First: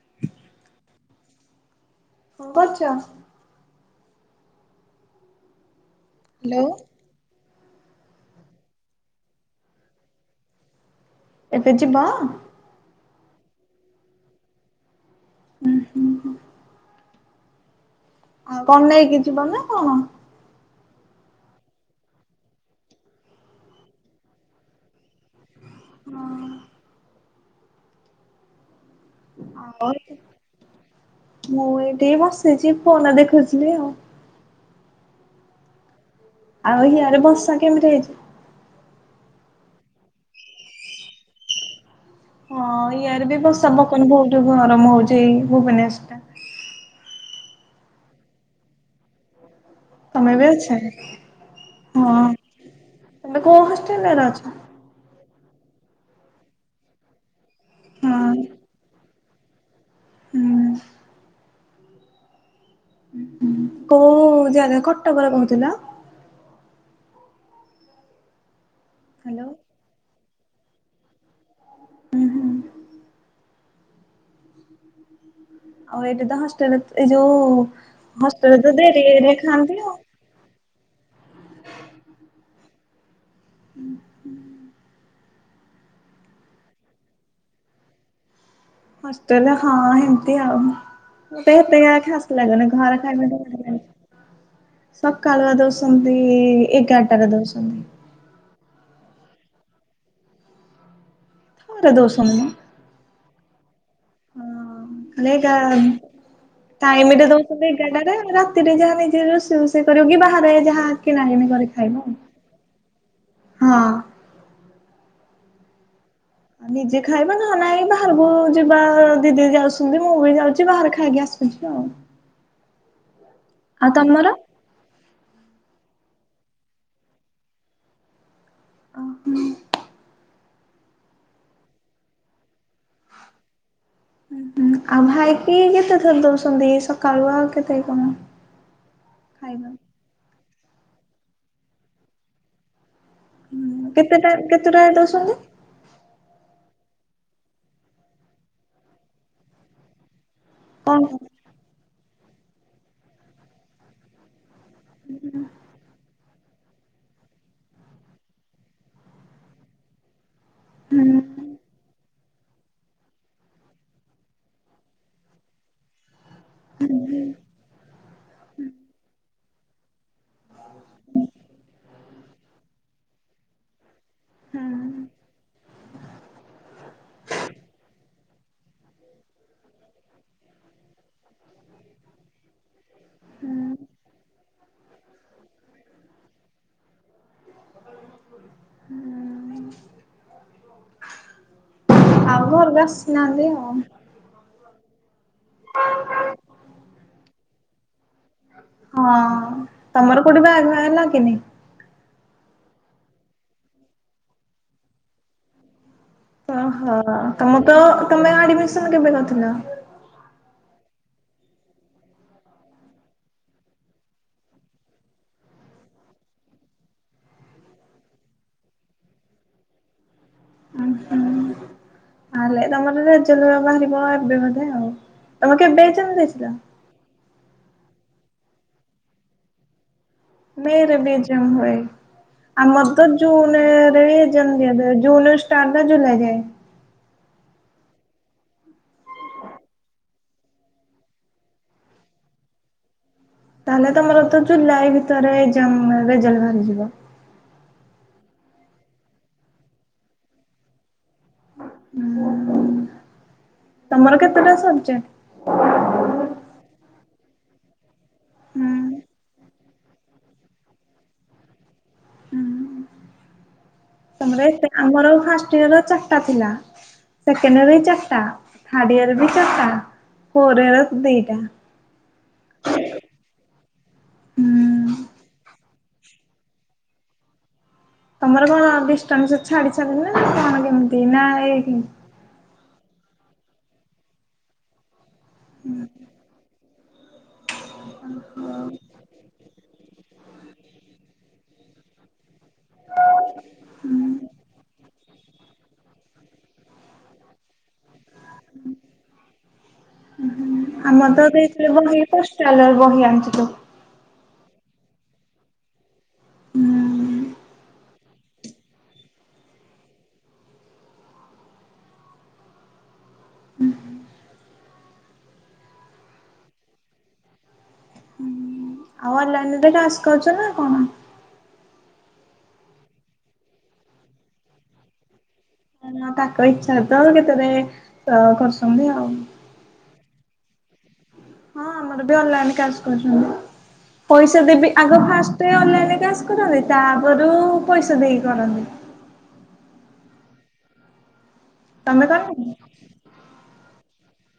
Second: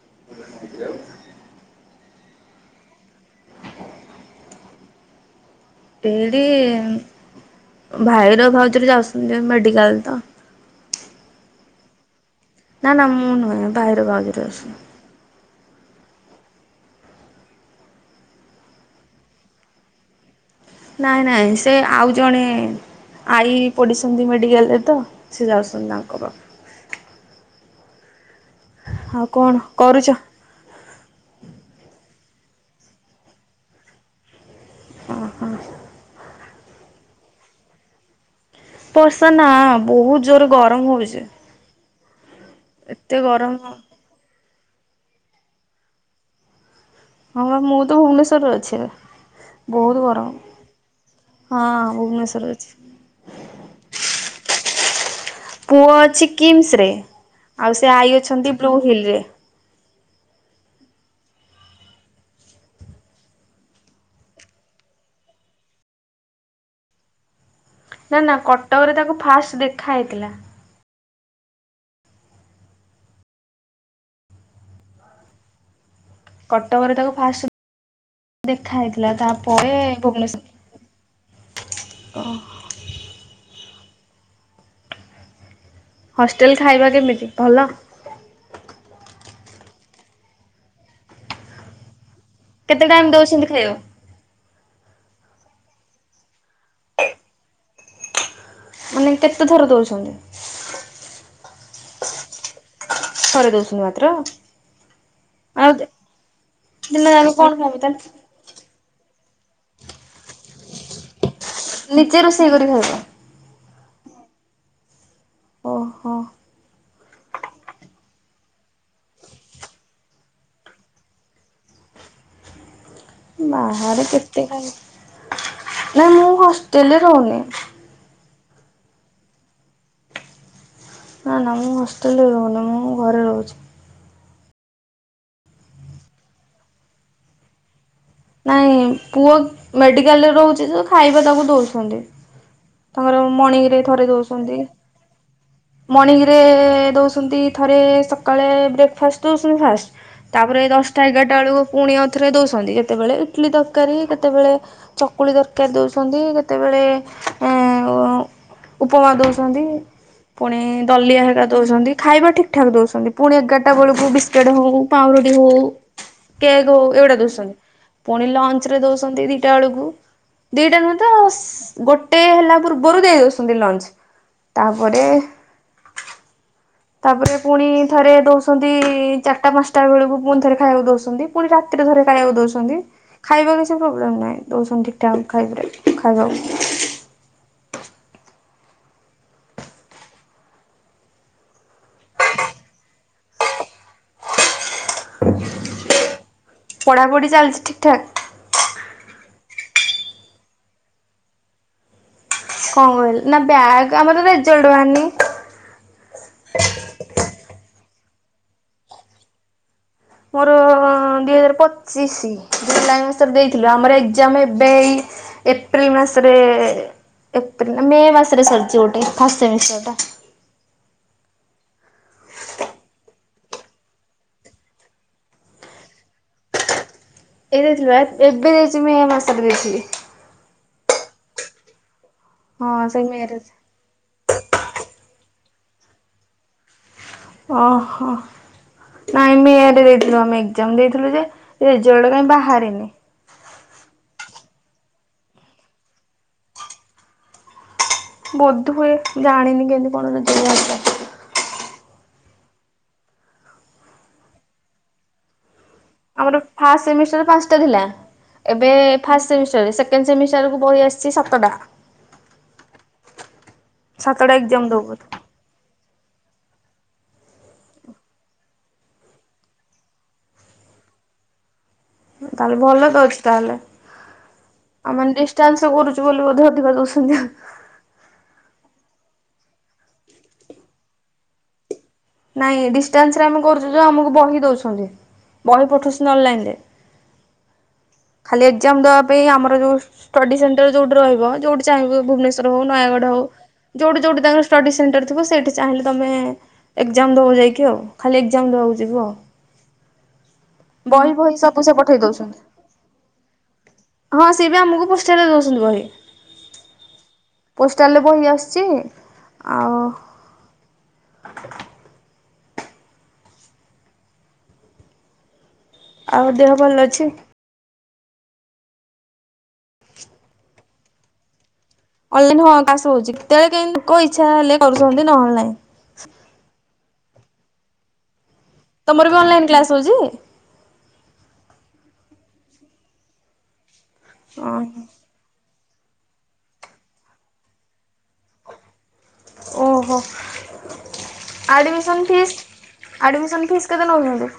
[inaudible] କଣ କରୁଚ? ଏଇଠି ହ୍ୟାଲୋ। ଭାଇର ଭାଉଜର ଯାଉଛନ୍ତି ମେଡିକାଲ ତ ଏବେ ଯିବ? ନା ନା ମୁଁ ନୁହେଁ ଭାଇର ଭାଉଜର ଅଛି। ଉଁ ହୁଁ ଆଉ କଣ ନେଇକି ଯିବ ନା କଣ? ନାଇଁ ନାଇଁ ସେ ଆଉ ଜଣେ ଆଈ ପଢିସନ୍ତି ମେଡିକାଲ ରେ ତ ସେ ଯାଉସନ୍ତି ତାଙ୍କ ପାଖ ଆଉ କଣ ଆଉ କରୁଛ? ମୁଁ ଏଠି ବସିଚି ଫୋନ ଦେଖୁିଚି ଆଉ। ଓ ହୋ। ଆଉ ହିଆଡେ ବର୍ଷା କେମିତି ହେଇଚି? ବର୍ଷା ନା ବହୁତ ଜୋର ରେ ଗରମ ହଉଚି। ହଁ ଇୟାରେ ବି ଗରମ ବର୍ଷା ପବନ ବହୁତ ଗରମ ହଉଚି ଏଇ ଭୁବନେଶ୍ଵର ରେ। ହଁ ବା ମୁଁ ତ ଭୁବନେଶ୍ୱରରେ ଅଛି ଏବେ। ବହୁତ ଗରମ ତମେ ବି ଅଛ ହଁ ହଁ ଭୁବନେଶ୍ୱରରେ ଅଛି। ତମେ କୋଉ ହଷ୍ଟେଲ ର ଅଛ? ପୁଅ ଅଛି କିମ୍ସ ରେ ଆଉ ସେ ଆଈ ହଁ ଅଛନ୍ତି ବ୍ଲୁ ହିଲ ରେ। ହୁଁ। କୋଉ ଯାଗା କଟକରେ କହୁଥିଲ? ନା ନା କଟକରେ ତାକୁ ହ୍ୟାଲୋ ଫାଷ୍ଟ ଦେଖାହେଇଥିଲା। ଉୁଁ ହୁଁ। ଆଉ ଏଇଠି ତ କଟକରେ ହଷ୍ଟେଲରେ ଏଇ ତାକୁ ଯୋଉ ଫାଷ୍ଟ ହଷ୍ଟେଲରେ ଦେଖା ତ ହେଇଥିଲା ଦେରିରି ତାପରେ ଖାଆନ୍ତି ଆଉ। ଭୁବନେଶ୍ୱର। ହୁଁ ହୁଁ। ହଷ୍ଟେଲ ଖାଇବା କେମିତି ଭଲ? ହଷ୍ଟେଲ ହଁ ହେମିତି ଆଉ ଏତେ କ କେତେ ଟାଇମ ଦଉଛନ୍ତି [unintelligible] ଖାଇବାକୁ [unintelligible] ସକାଳୁଆ ଦଉଛନ୍ତି ଏଗାରଟା ରେ ଦଉସନ୍ତି। ମାନେ କେତେ ଥର ଦଉଛନ୍ତି? ଥରେ ଦଉସନ୍ତି ମ। ଥରେ ଦଉଛନ୍ତି ମାତ୍ର? ମାନେ ଗା ଆଉ ଦିନ ଟାଇମିରେ ଯାକ କଣ ଦଉଛନ୍ତି ଖାଇବ ଏଗାରଟାରେ ତାହେଲେ ରା ରେ ଯାହା ନିଜେ ରୋଷେଇ ରୋଷେଇ କରିବ କି ବାହାରେ ଯାହା କିଣା କିଣି କରି ଖାଇବ ଆଉ ନିଜେ ରୋଷେଇ କରି ଖାଇବ? ହଁ। ଓହୋ ଆଉ ନିଜେ ଖାଇବ ନହେଲେ ନାଇଁ ବାହାରକୁ ଯିବା ଦିଦି ଯାଉଛନ୍ତି ମୁଁ ବି ଯାଉଚି ବାହାରେ ଖାଇକି ଆସ ଆଚ୍ଛା। ବାହାରେ ତମର? କେତେ ଖାଇ ନା ମୁଁ ହଷ୍ଟେଲରେ ରହୁନି। ଓ ହୋ। ନା ନା ମୁଁ ହଷ୍ଟେଲରେ ରହୁନି ମୁଁ ଘରେ ରହୁଛି। ହୁଁ ଆଉ ଭାଇକି କେତେ ଥର ଦଉଛନ୍ତି ସକାଳୁ ଆଉ କେତେ କଣ? ନାଇଁ ପୁଅ ଖାଇବା? ମେଡିକାଲରେ ରହୁଛି ଖାଇବା ତାକୁ ଦଉଛନ୍ତି। ତାଙ୍କର ମର୍ଣିଙ୍ଗ ରେ ହୁଁ ଥରେ କେତେଟା ଦଉଛନ୍ତି। କେତେଟା ଦଉଛନ୍ତି ମର୍ଣ୍ଣିଂରେ ଦେଉଛନ୍ତି ଥରେ ସକାଳେ ବ୍ରେକ୍ଫାଷ୍ଟ ଦେଉଛନ୍ତି ଫାଷ୍ଟ। ତାପରେ କଣ ଦଶଟା ହୁଁ ଏଗାରଟା ବେଳକୁ ପୁଣିଉଥରେ ଦଉସନ୍ତି ଯେତେବେଳେ ଇଟଲି ତରକାରୀ କେତେବେଳେ ଚକୁଳି ଦରକାର ଦଉଛନ୍ତି କେ ତେବେଳେ ଅ ଉପମା ଦଉଛନ୍ତି। ପୁଣି ଦଲିଆ ହୁଁ ହେକା ଦଉଛନ୍ତି ଖାଇବା ଠିକ ଠାକ ଦଉଛନ୍ତି ପୁଣି ଏଗାରଟା ବେଳକୁ ବିସ୍କୁଟ ହଉ ପାଉଁରୁଟି ହଉ। କେକ୍ ହଉ ଏଗୁଡ଼ା ଦଉଛନ୍ତି ପୁଣି ଲଞ୍ଚ ରେ ଦଉଛନ୍ତି ଦିଟା ବେଳକୁ ଦିଟା ନୁହେଁ ତ ଗୋଟେ ହେଲା ପୂର୍ବରୁ ଦେଇ ଦଉଛନ୍ତି ଲଞ୍ଚ। ତାପରେ ହୁଁ ତାପରେ ପୁଣି ଥରେ ଦଉଛନ୍ତି। ଚାରିଟା ପାଞ୍ଚଟା ବେଳକୁ ପୁଣି ଥରେ ଖାଇବାକୁ ଦଉଛନ୍ତି ପୁଣି ରାତିରେ ଥରେ ଖାଇବାକୁ ଦଉଛନ୍ତି। ଖାଇବା କିଛି ପ୍ରୋବ୍ଲେମ୍ ନାହିଁ ଦଔସନ୍ ଠିକ୍ଠାକ୍ ଖାଇବ ଖାଇବାକୁ। ହୁଁ। ଆଉ ଘରକୁ ଆସିନାହାନ୍ତି ଆଉ। ହ ପଢ଼ାଢ଼ି ଚାଲିଛି ଠିକଠାକ୍? ହଁ ତମର କୋଉଠି ବାହାଘର ହେଲା କି ନାଇ? କଣ କହିଲି ନା ବ୍ୟାଗ୍ ଆମର ତ ରେଜ୍ଲଟ ବାହାରିନି? ଓହୋ ତମ ତ ତମେ ଆଡମିସନ କେବେ ଥିଲ? ମୋର ଦିଇ ହଜାର ପଚିଶି ଜୁଲାଇ ମାସରେ ଦେଇଥିଲୁ ଆମର ଏକ୍ଜାମ ଏବେଇ ଏପ୍ରିଲ ମାସରେ ଏପ୍ରିଲ ମେ ମାସରେ ସରିଛି ଗୋଟେ ଫାଷ୍ଟ ସେମେଷ୍ଟରଟା। ତାହେଲେ ତମର ରାଜଲ ବାହାରିବ ଏବେ ବଧେ ଆଉ ତମେ କେବେ ଏକ୍ଜାମ ଦେଇଥିଲା? ଏଇ ଦେଇଥିଲୁ ଏବେ ଦେଇଛି ମୁଁ ଏ ମାସାରେ ଦେଇିଥିଲି। ମେ ରେ ବିଜାମ ହଏ ହଁ ଆମର ସେଇ ତ ମେ ରେ ଜୁନରେ ଜନ୍ତି ଜୁନ ସ୍ଷ୍ଟାର୍ଟ ନା ଜୁଲାଇ ଯାଇ। ଅ ହଁ। ନାଇଁ ମେ ରେ ଦେଇଥିଲୁ ଆମେ ଏଗ୍ଜାମ ଦେଇଥିଲୁ ଯେ ରେଜଲ୍ଟ କାଇଁ ବାହାରିନି। ତାହେଲେ ତମର ତ ଜୁଲାଇ ଭିତରେ ଏଗ୍ଜାମ ରେଲ୍ଟ ବାହାରିଯିବ। ବୋଧୁଏ ଜାଣିନି କେମିତି କଣ ରେଜଲ୍ଟ ବାହାରିବ। ହୁଁ, ତମର କେତେଟା ସବଜେକ୍ଟ? ଆମର ଫାଷ୍ଟ ସେମିଷ୍ଟର ପାଞ୍ଚଟା ଥିଲା ଏବେ ହୁଁ ଫାଷ୍ ସେ ସେକେଣ୍ଡ ସେମିଷ୍ଟାର କୁ ବହି ଆସିଛି ସାତଟା। ହୁଁ। ସାତଟା ତମ ଏକ୍ଜାମ ଏତେ, ଦବୁ ଆମର ଫାଷ୍ଟ ଇୟର ଚାରଟା ଥିଲା। ସେକେଣ୍ଡ ଇୟର ବି ଚାରଟା ଥାର୍ଡ଼ ଇୟର ବି ଚାରଟା ଫୋର୍ ଇୟର ଦିଟା। ତାହେଲେ ଭଲ ତ ଅଛି ତାହେଲେ ହୁଁ ଆଉ ମାନ ଡିସ ତ କରୁଛୁ ବୋଲି ଅଧିକା ଦଉଛନ୍ତି ଆଉ। ତମର କଣ ଡିଷ୍ଟାନ୍ସ ଛାଡିଛନ୍ତି ନା କଣ କେମିତି ନା ଏଇଠି? ନାଇଁ ଡିଷ୍ଟାନ୍ସ ରେ ଆମେ କରୁଛୁ ଯଉ ଆମକୁ ବହି ଦଉଛନ୍ତି। ବହି ପଠଉଛନ୍ତି ଅନଲାଇନରେ? ଖାଲି ଏଗ୍ଜାମ ଦେବା ପାଇଁ ଆମର ଯୋଉ ଷ୍ଟଡି ସେଣ୍ଟର ଯୋଉଠି ରହିବ ଯୋଉଠି ଚାହିଁବ ଭୁବନେଶ୍ୱର ହଉ ନୟାଗଡ଼ ହଉ ଯୋଉଠି ଯୋଉଠି ତାଙ୍କର ଷ୍ଟଡି ସେଣ୍ଟର ଥିବ ସେଇଠି ଚାହିଁଲେ ତମେ ଏଗ୍ଜାମ ଦବୁ ଯାଇକି ଆଉ, ଖାଲି ଏଗ୍ଜାମ ଦେବାକୁ ଯିବୁ ଆଉ। ହଁ, ଆମର ବହି ତ ଫହି ସବୁ ଦେଇଥିଲେ ସେ ପଠେଇ ବହି ଦଉଛନ୍ତି। ପୋଷ୍ଟାଲରେ ବହି ଆଣିଛି ତ। ହଁ ସିଏ ବି ଆମକୁ ପୋଷ୍ଟାଲରେ ଦଉଛନ୍ତି ବହି। ହୁଁ ପୋଷ୍ଟାଲରେ ବହି ଆସୁଛି ଆଉ ହୁ ହୁ। ଆଉ ଦେହ ଭଲ ଅଛି? ହୁଁ ଆଉ ଅନଲାଇନ ରେ କ୍ଲାସ କରୁଛ ନା କଣ? ଅନଲାଇନ ହଁ କାଶ ହଉଛି କେତେବେଳେ କେ ତାଙ୍କ ଇଚ୍ଛା ହେଲେ କରୁଛନ୍ତି ନହେଲେ ନାଇଁ। ତାଙ୍କ ଇଚ୍ଛାରେ ତ କେତେରେ କର ତମର ବି ଅନଲାଇନ୍ କ୍ଲାସ ହଉଛି? ହଁ ଆମର ବି ଅନଲାଇନ କାସ୍ କରୁଛନ୍ତି, ପଇସା ଦେବି ଆଗ ଫାଷ୍ଟ ଅନଲାଇନରେ କାସ୍ କରନ୍ତି ତାପରୁ ପଇସା ଦେଇକି କରନ୍ତି। ଓହୋ ଆଡମିଶନ୍ ତମେ ଫିସ୍ କରନି ଆଡମିସନ ଫିସ୍ କେତେ ନଉଛନ୍ତି?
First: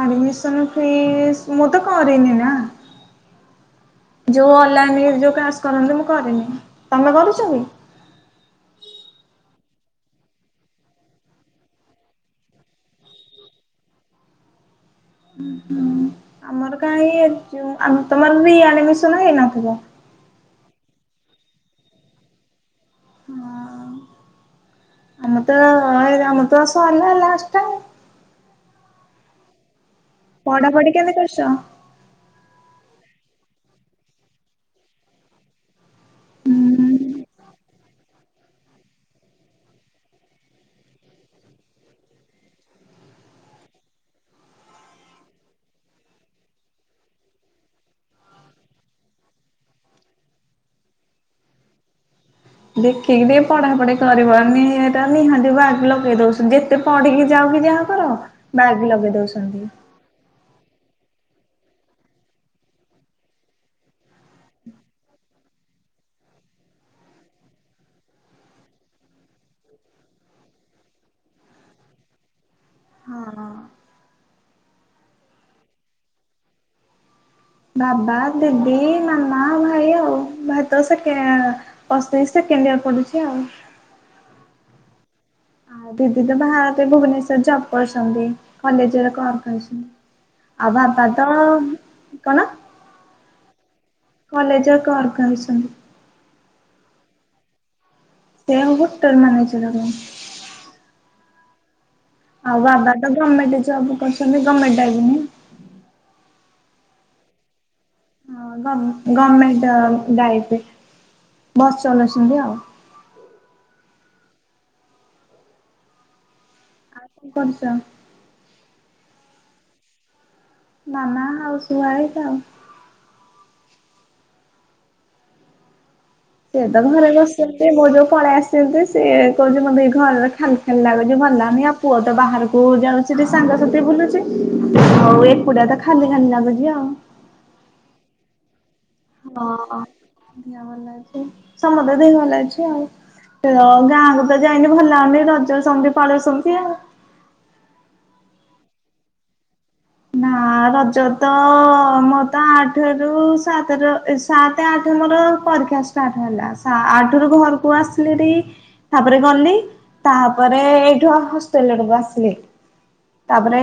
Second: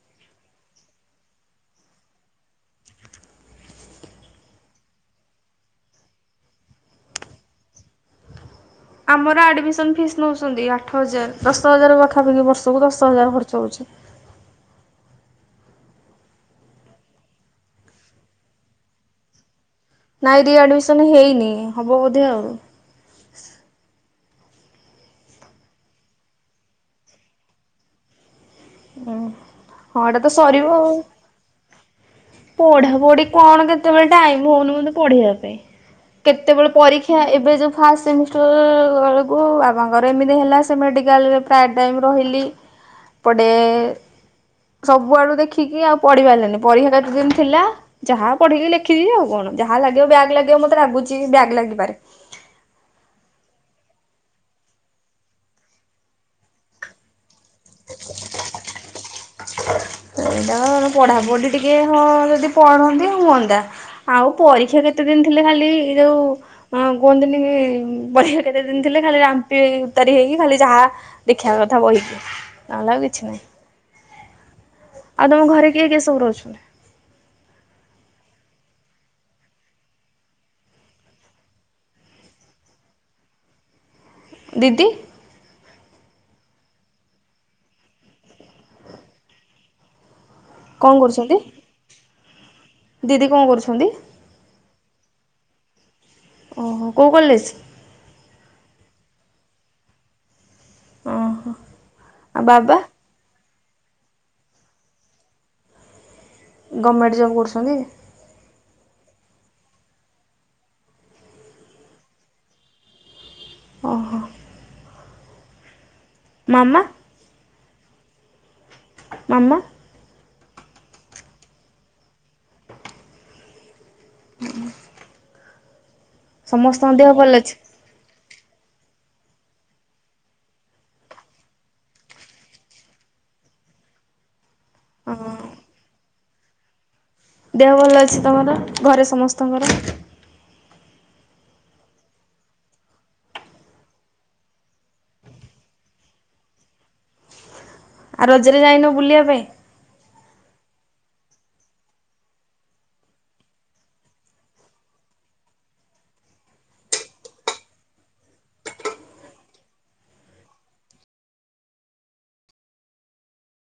ଆଡମିଶନ୍ ଫିସ୍ ମୁଁ ତ କଇନି ନା। ଯଉ ଅଲନାମିର ଯଉ କାସ୍ କରନ୍ତି ମୁଁ କରିନି, ତମେ କରୁଛ କି? ଆମର ଆଡମିସନ ଫିସ୍ ନଉଛନ୍ତି ଆଠ ହଜାର ଦଶ ହଜାର ପାଖାପାଖି ବର୍ଷକୁ ଦଶ ହଜାର ଖର୍ଚ୍ଚ ହଉଛି। ହୁଁ ହୁଁ ଆମର କାଁଇ ଏ ଯଉ ତମର ରିଆଡିମିସନ୍ ହେଇନଥିବ। ନାଇଁ ରିଆଡିମିସନ ହେଇନି ହବ ବୋଧେ ଆଉ। ହଁ ଆମତ ଆମତ ସରିଲା ଲାଷ୍ଟାଇ ହଁ। ଏଇଟା ତ ସରିବ ପଢା ଆଉ। ପଢି କେମତି କରୁଛ? ପଢା ପଢି କଣ କେତେବେଳେ ଟାଇମ ହଉନି ମତେ ପଢିବା ପାଇଁ। କେତେବେଳେ ପରୀକ୍ଷା ଏବେ ଯଉ ଫାଷ୍ଟ ସେମିଷ୍ଟର ବେଳକୁ ବାବାଙ୍କର ଏମିତି ହେଲା ସେ ମେଡିକାଲରେ ପ୍ରାଏ ଟାଇମ୍ ରହିଲି ଏପଟେ ସବୁଆଡୁ ଦେଖିକି ଆଉ ପଢି ପାରିଲିନି ପରିକ୍ଷା କେତେ ଦିନ ଥିଲା ଯାହା ପଢିକି ଲେଖବି ଆଉ କଣ ଯାହା ଲାଗିବ ବ୍ୟାଗ୍ ଲାଗିବ ମତେ ଲାଗୁଛି ବ୍ୟାଗ୍ ଲାଗିପାରେ। ଦେଖିକି ଟିକେ ପଢା ପଢି କରିବ ନି-ନିହାତି ବାଗ ଲଗେଇ ଦଉଛନ୍ତି ଯେତେ ଯେତେ ପଢିକି ଯାଉ କି ଯାହାକର ବ୍ୟାଗ ଲଗେଇ ଦଉଛ ସେଇଟା ପଢାପଢି ଟିକେ ହଁ ଯଦି ପଢନ୍ତି ହୁଅନ୍ତା ଆଉ ପରୀକ୍ଷା କେତେ ଦିନ ଥିଲେ ଖାଲି ଏଇ ଯୋଉ ହଁ କୁହନ୍ତିିନି ପରିବା କେତେ ଦିନ ଥିଲେ ଖାଲି ରାମ୍ପି ଉତାରି ହେଇକି ଖାଲି ଯାହା ଦେଖିବା କଥା ବହିକି ନହେଲେ ଆଉ କିଛି ନାହିଁ। ହଁ। ଆଉ ତମ ଘରେ କିଏ କିଏ ସବୁ ରହୁଛନ୍ତି? ବାବା ଦିଦି ମାମା ଭାଇ ଆଉ ଭାଇ ତ ସେ କେ ଅ ସେକେଣ୍ଡ ଇୟର ପଢୁଛି ଆଉ। ଦିଦି? ଆଉ ଦିଦି ତ ବାହାର ଭୁବନେଶ୍ୱର ଜବ୍ କରୁଛନ୍ତି କଲେଜରେ କଣ କରିଛନ୍ତି? ଆଉ କଣ ଭାତ କରୁଛନ୍ତି? କଣ ଦିଦି କଣ କରୁଛନ୍ତି? କଲେଜ [unintelligible] ଓହୋ କୋଉ କଲେଜ? ସେ ହୋଟେଲ ମ୍ୟାନେଜର। ଓହୋ। ଆଉ ବାବା ତ ଗଭର୍ଣ୍ମେଣ୍ଟ ଜବ କରୁଛନ୍ତି ଗର୍ଣମେଣ୍ଟ [unintelligible] ଗମେଣ୍ଟ ଜବ୍ କରୁଛନ୍ତି? ଗଭର୍ଣମେଣ୍ଟ ଗାଡିରେ ବସ୍ ଚଲାଉଛନ୍ତି ଆଉ। ଓହୋ। ମାମା? [unintelligible] ମାମା? ମାମା ହାଉସ ୱାଇଫ ଆଉ। ହୁଁ ସିଏ ତ ଘରେ ଅଛି? ବସିବ ମୋ ଯୋଉ ପଳେଇ ଆସ ତେବେ ସିଏ କହୁଥିଲେ ମତେ ଘରେ ଖାଲି ଖାଲି ଲାଗୁଛି ଭଲ ଲାଗୁନି ଆଉ ପୁଅ ତ ବାହାର ପୁଅ ଯାଉଛି ସେ ଟିକେ ସାଙ୍ଗସାଥୀ ରେ ବୁଲୁଚି ହଉ ହଁ ଏକୁଟିଆ ତ ଖାଲି ଖାଲିି ଲାଗୁଛି ଆଉ। ଦେହ ଭଲ ଅଛି ତମର? ଘରେ ସମସ୍ତଙ୍କର ହଁ ଭଲ ଅଛି ସମଦ ଦେହ ଭଲ ଅଛି ଆଉ। ତ ଗାଁକୁ ତ ଯାଇନି ଭଲ ହଉନି ରଜ ସେମତି ପାଳସମତି ଆଉ। ଆଉ ରଜରେ ଯାଇନୁ ବୁଲିବା ପାଇଁ? ନା ରଜ ତ ମୋ ତ ଆଠ ରୁ ସାତ ର ସାତ ଆଠ ମୋର ପରୀକ୍ଷା ଷ୍ଟାର୍ଟ ହେଲା ଆଠ ରୁ ଘରକୁ ଆସିଲେରିଟି ତାପରେ ଗଲି ତାପରେ ଏଇଠୁ ହଷ୍ଟେଲ ରୁ ଆସିଲି। ତାପରେ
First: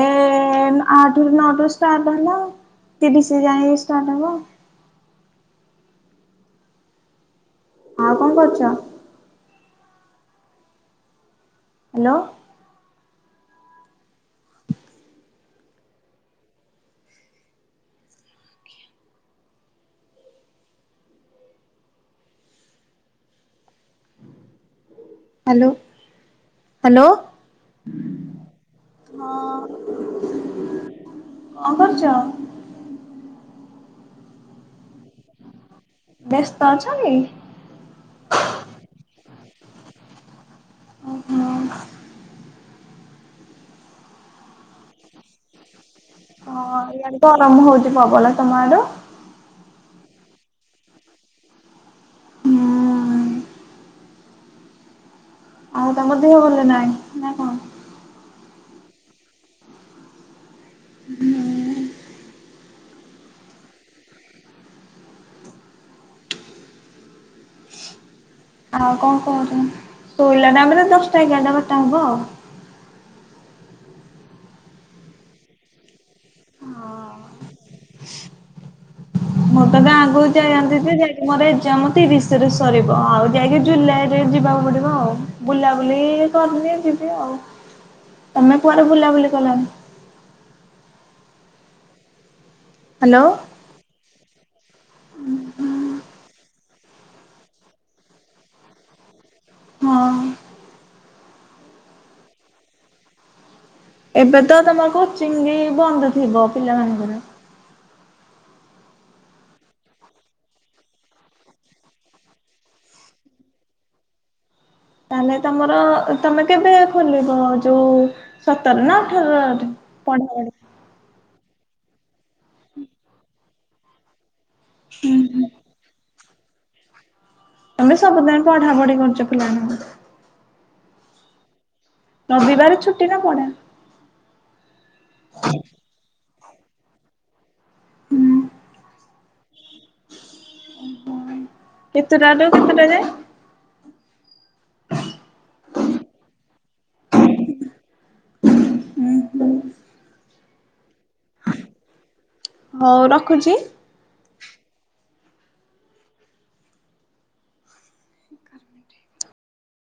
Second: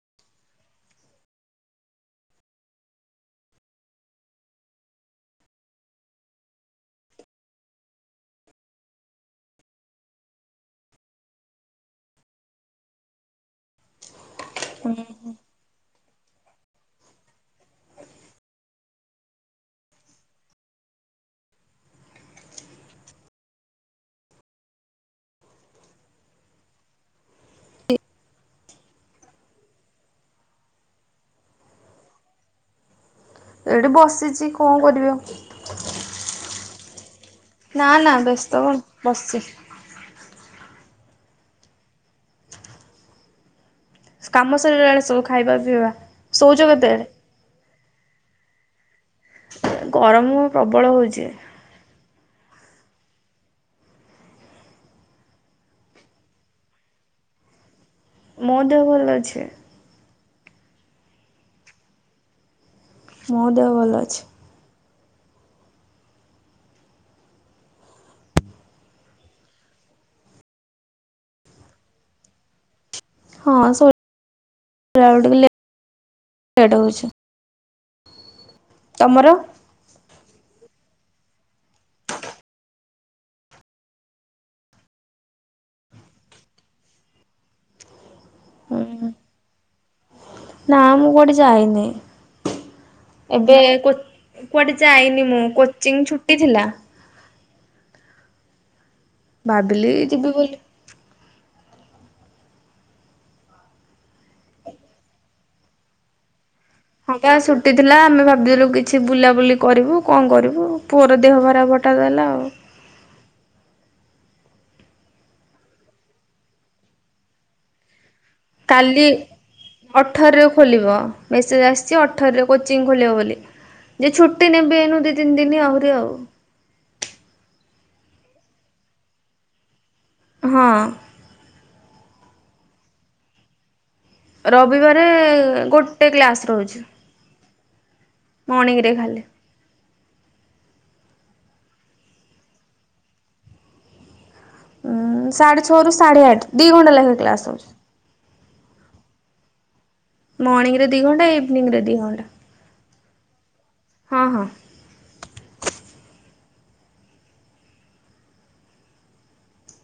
ଆଠ ରୁ ନଅ ରୁ ଷ୍ଟାର୍ଟ ହେଲା ତିରିଶ ଯାଇ ଷ୍ଟାର୍ଟ ହବ। ଆଉ କଣ କରୁଛ? ହାଲୋ। ହୁଁ। ହାଲୋ ହାଲୋ ହଁ କଣ କରୁଚ? ଏଇଠି ବସିଛି କଣ କରିବି ଆଉ। ବ୍ୟସ୍ତ ଅଛ କି? ନା ନା ବ୍ୟସ୍ତ କଣ ବସିଛି। ଓହୋ। କାମ ସରି ଗଲାଣି ସବୁ ଖାଇବା ପିଇବା? ଶୋଉଛ ହଁ କେତେବେଳେ ଇଆଡେ ତ ଆରମ୍ଭ ହଉଛି ପବନ ତମ ଆଡେ? ଗରମ ପ୍ରବଳ ହଉଛି। ହୁଁ। ଆଉ ତମ ଦେହ ଭଲ ନାହିଁ ନା କଣ? ମୋ ଦେହ ଭଲ ଅଛି। ହଁ। ମୋ ଦେହ ଭଲ ଅଛି। ଆଉ କଣ କହୁଛ? ଶୋଇିଲା ଟାଇମିରେ ଦଶଟା ଏଗାରଟା ବାରଟା ହବ ଆଉ। ହଁ ହ [unintelligible] ତମର? ମୁଁ ତ ଗାଁ ଆଗକୁ ଯାଇନ୍ତି ଯେ ଯାଇକି ମୋର ଏଜାମ ତିରିଶରେ ସରିବ ଆଉ ଯାଇକି ଜୁଲାଇ ସେ ଯିବାକୁ ପଡିବ ଆଉ ବୁଲାବୁଲି କରିନି ଯିବି ଆଉ। ହଁ ତମେ କୁଆଡେ ବୁଲାବୁଲି କଲନି? ନା ମୁଁ କୁଆଡେ ଯାଇନି ହ୍ୟାଲୋ ଏବେ କୁଆଡେ ଯାଇନି ମୁଁ କୋଚିଂ ଛୁଟି ଥିଲା। ଭାବିଲି ହଁ ଯିବି ବୋଲି ଏବେ ତ ତମର କୋଚିଂ ବନ୍ଦ ଥିବ? ହଁ ପିଲାମାନଙ୍କର? ବା ସୁ କିଛିନା ଆମେ ଭାବିଥିଲୁ କିଛି ବୁଲାବୁଲି କରିବୁ କଣ କରିବୁ ପୁଅର ଦେହ ଖରାପ ହଟାତ ଦେଲା ଆଉ। ତାହେଲେ ତମର ତମେ କେବେ ଖୋଲିବ ଯୋଉ ସତର ନା କାଲି ଅଠରରେ ପଢା ଅଠରରେ ପଢି ଖୋଲିବ ମେସେଜ୍ ଆସିଛି ଅଠରରେ କୋଚିଂ ଖୋଲିବ ବୋଲି। ଯେ ଛୁଟି ନେବି ଏନୁ ଦି ତିନି ଦିନି ଆହୁରି ଆଉ। ତମେ ସବୁଦିନ ପଢା ପଢି କରୁଛ ପିଲାଙ୍କୁ ହଁ। ରବିବାର ଛୁଟି ନା ପଢ଼ା? ରବିବାରେ ଗୋଟେ କ୍ଲାସ୍ ରହୁଛି। ହୁଁ ମର୍ଣିଂ ରେ ଖାଲି। ଅ ହଁ କେତେଟାଳୁ କେତେଟା ଯାଏ? ଉଁ ସାଢେ ଛଅରୁ ସାଢ଼େ ଆଠ ଦିଇ ଘଣ୍ଟା ଲାଖେ କ୍ଲାସ୍ ହଉଛି। ହୁଁ ହୁଁ ମର୍ଣିଂରେ ଦି ଘଣ୍ଟା ଇଭିନିଂରେ ଦି ଘଣ୍ଟା। ହଉ ରଖୁଛି। ହଁ ହଁ।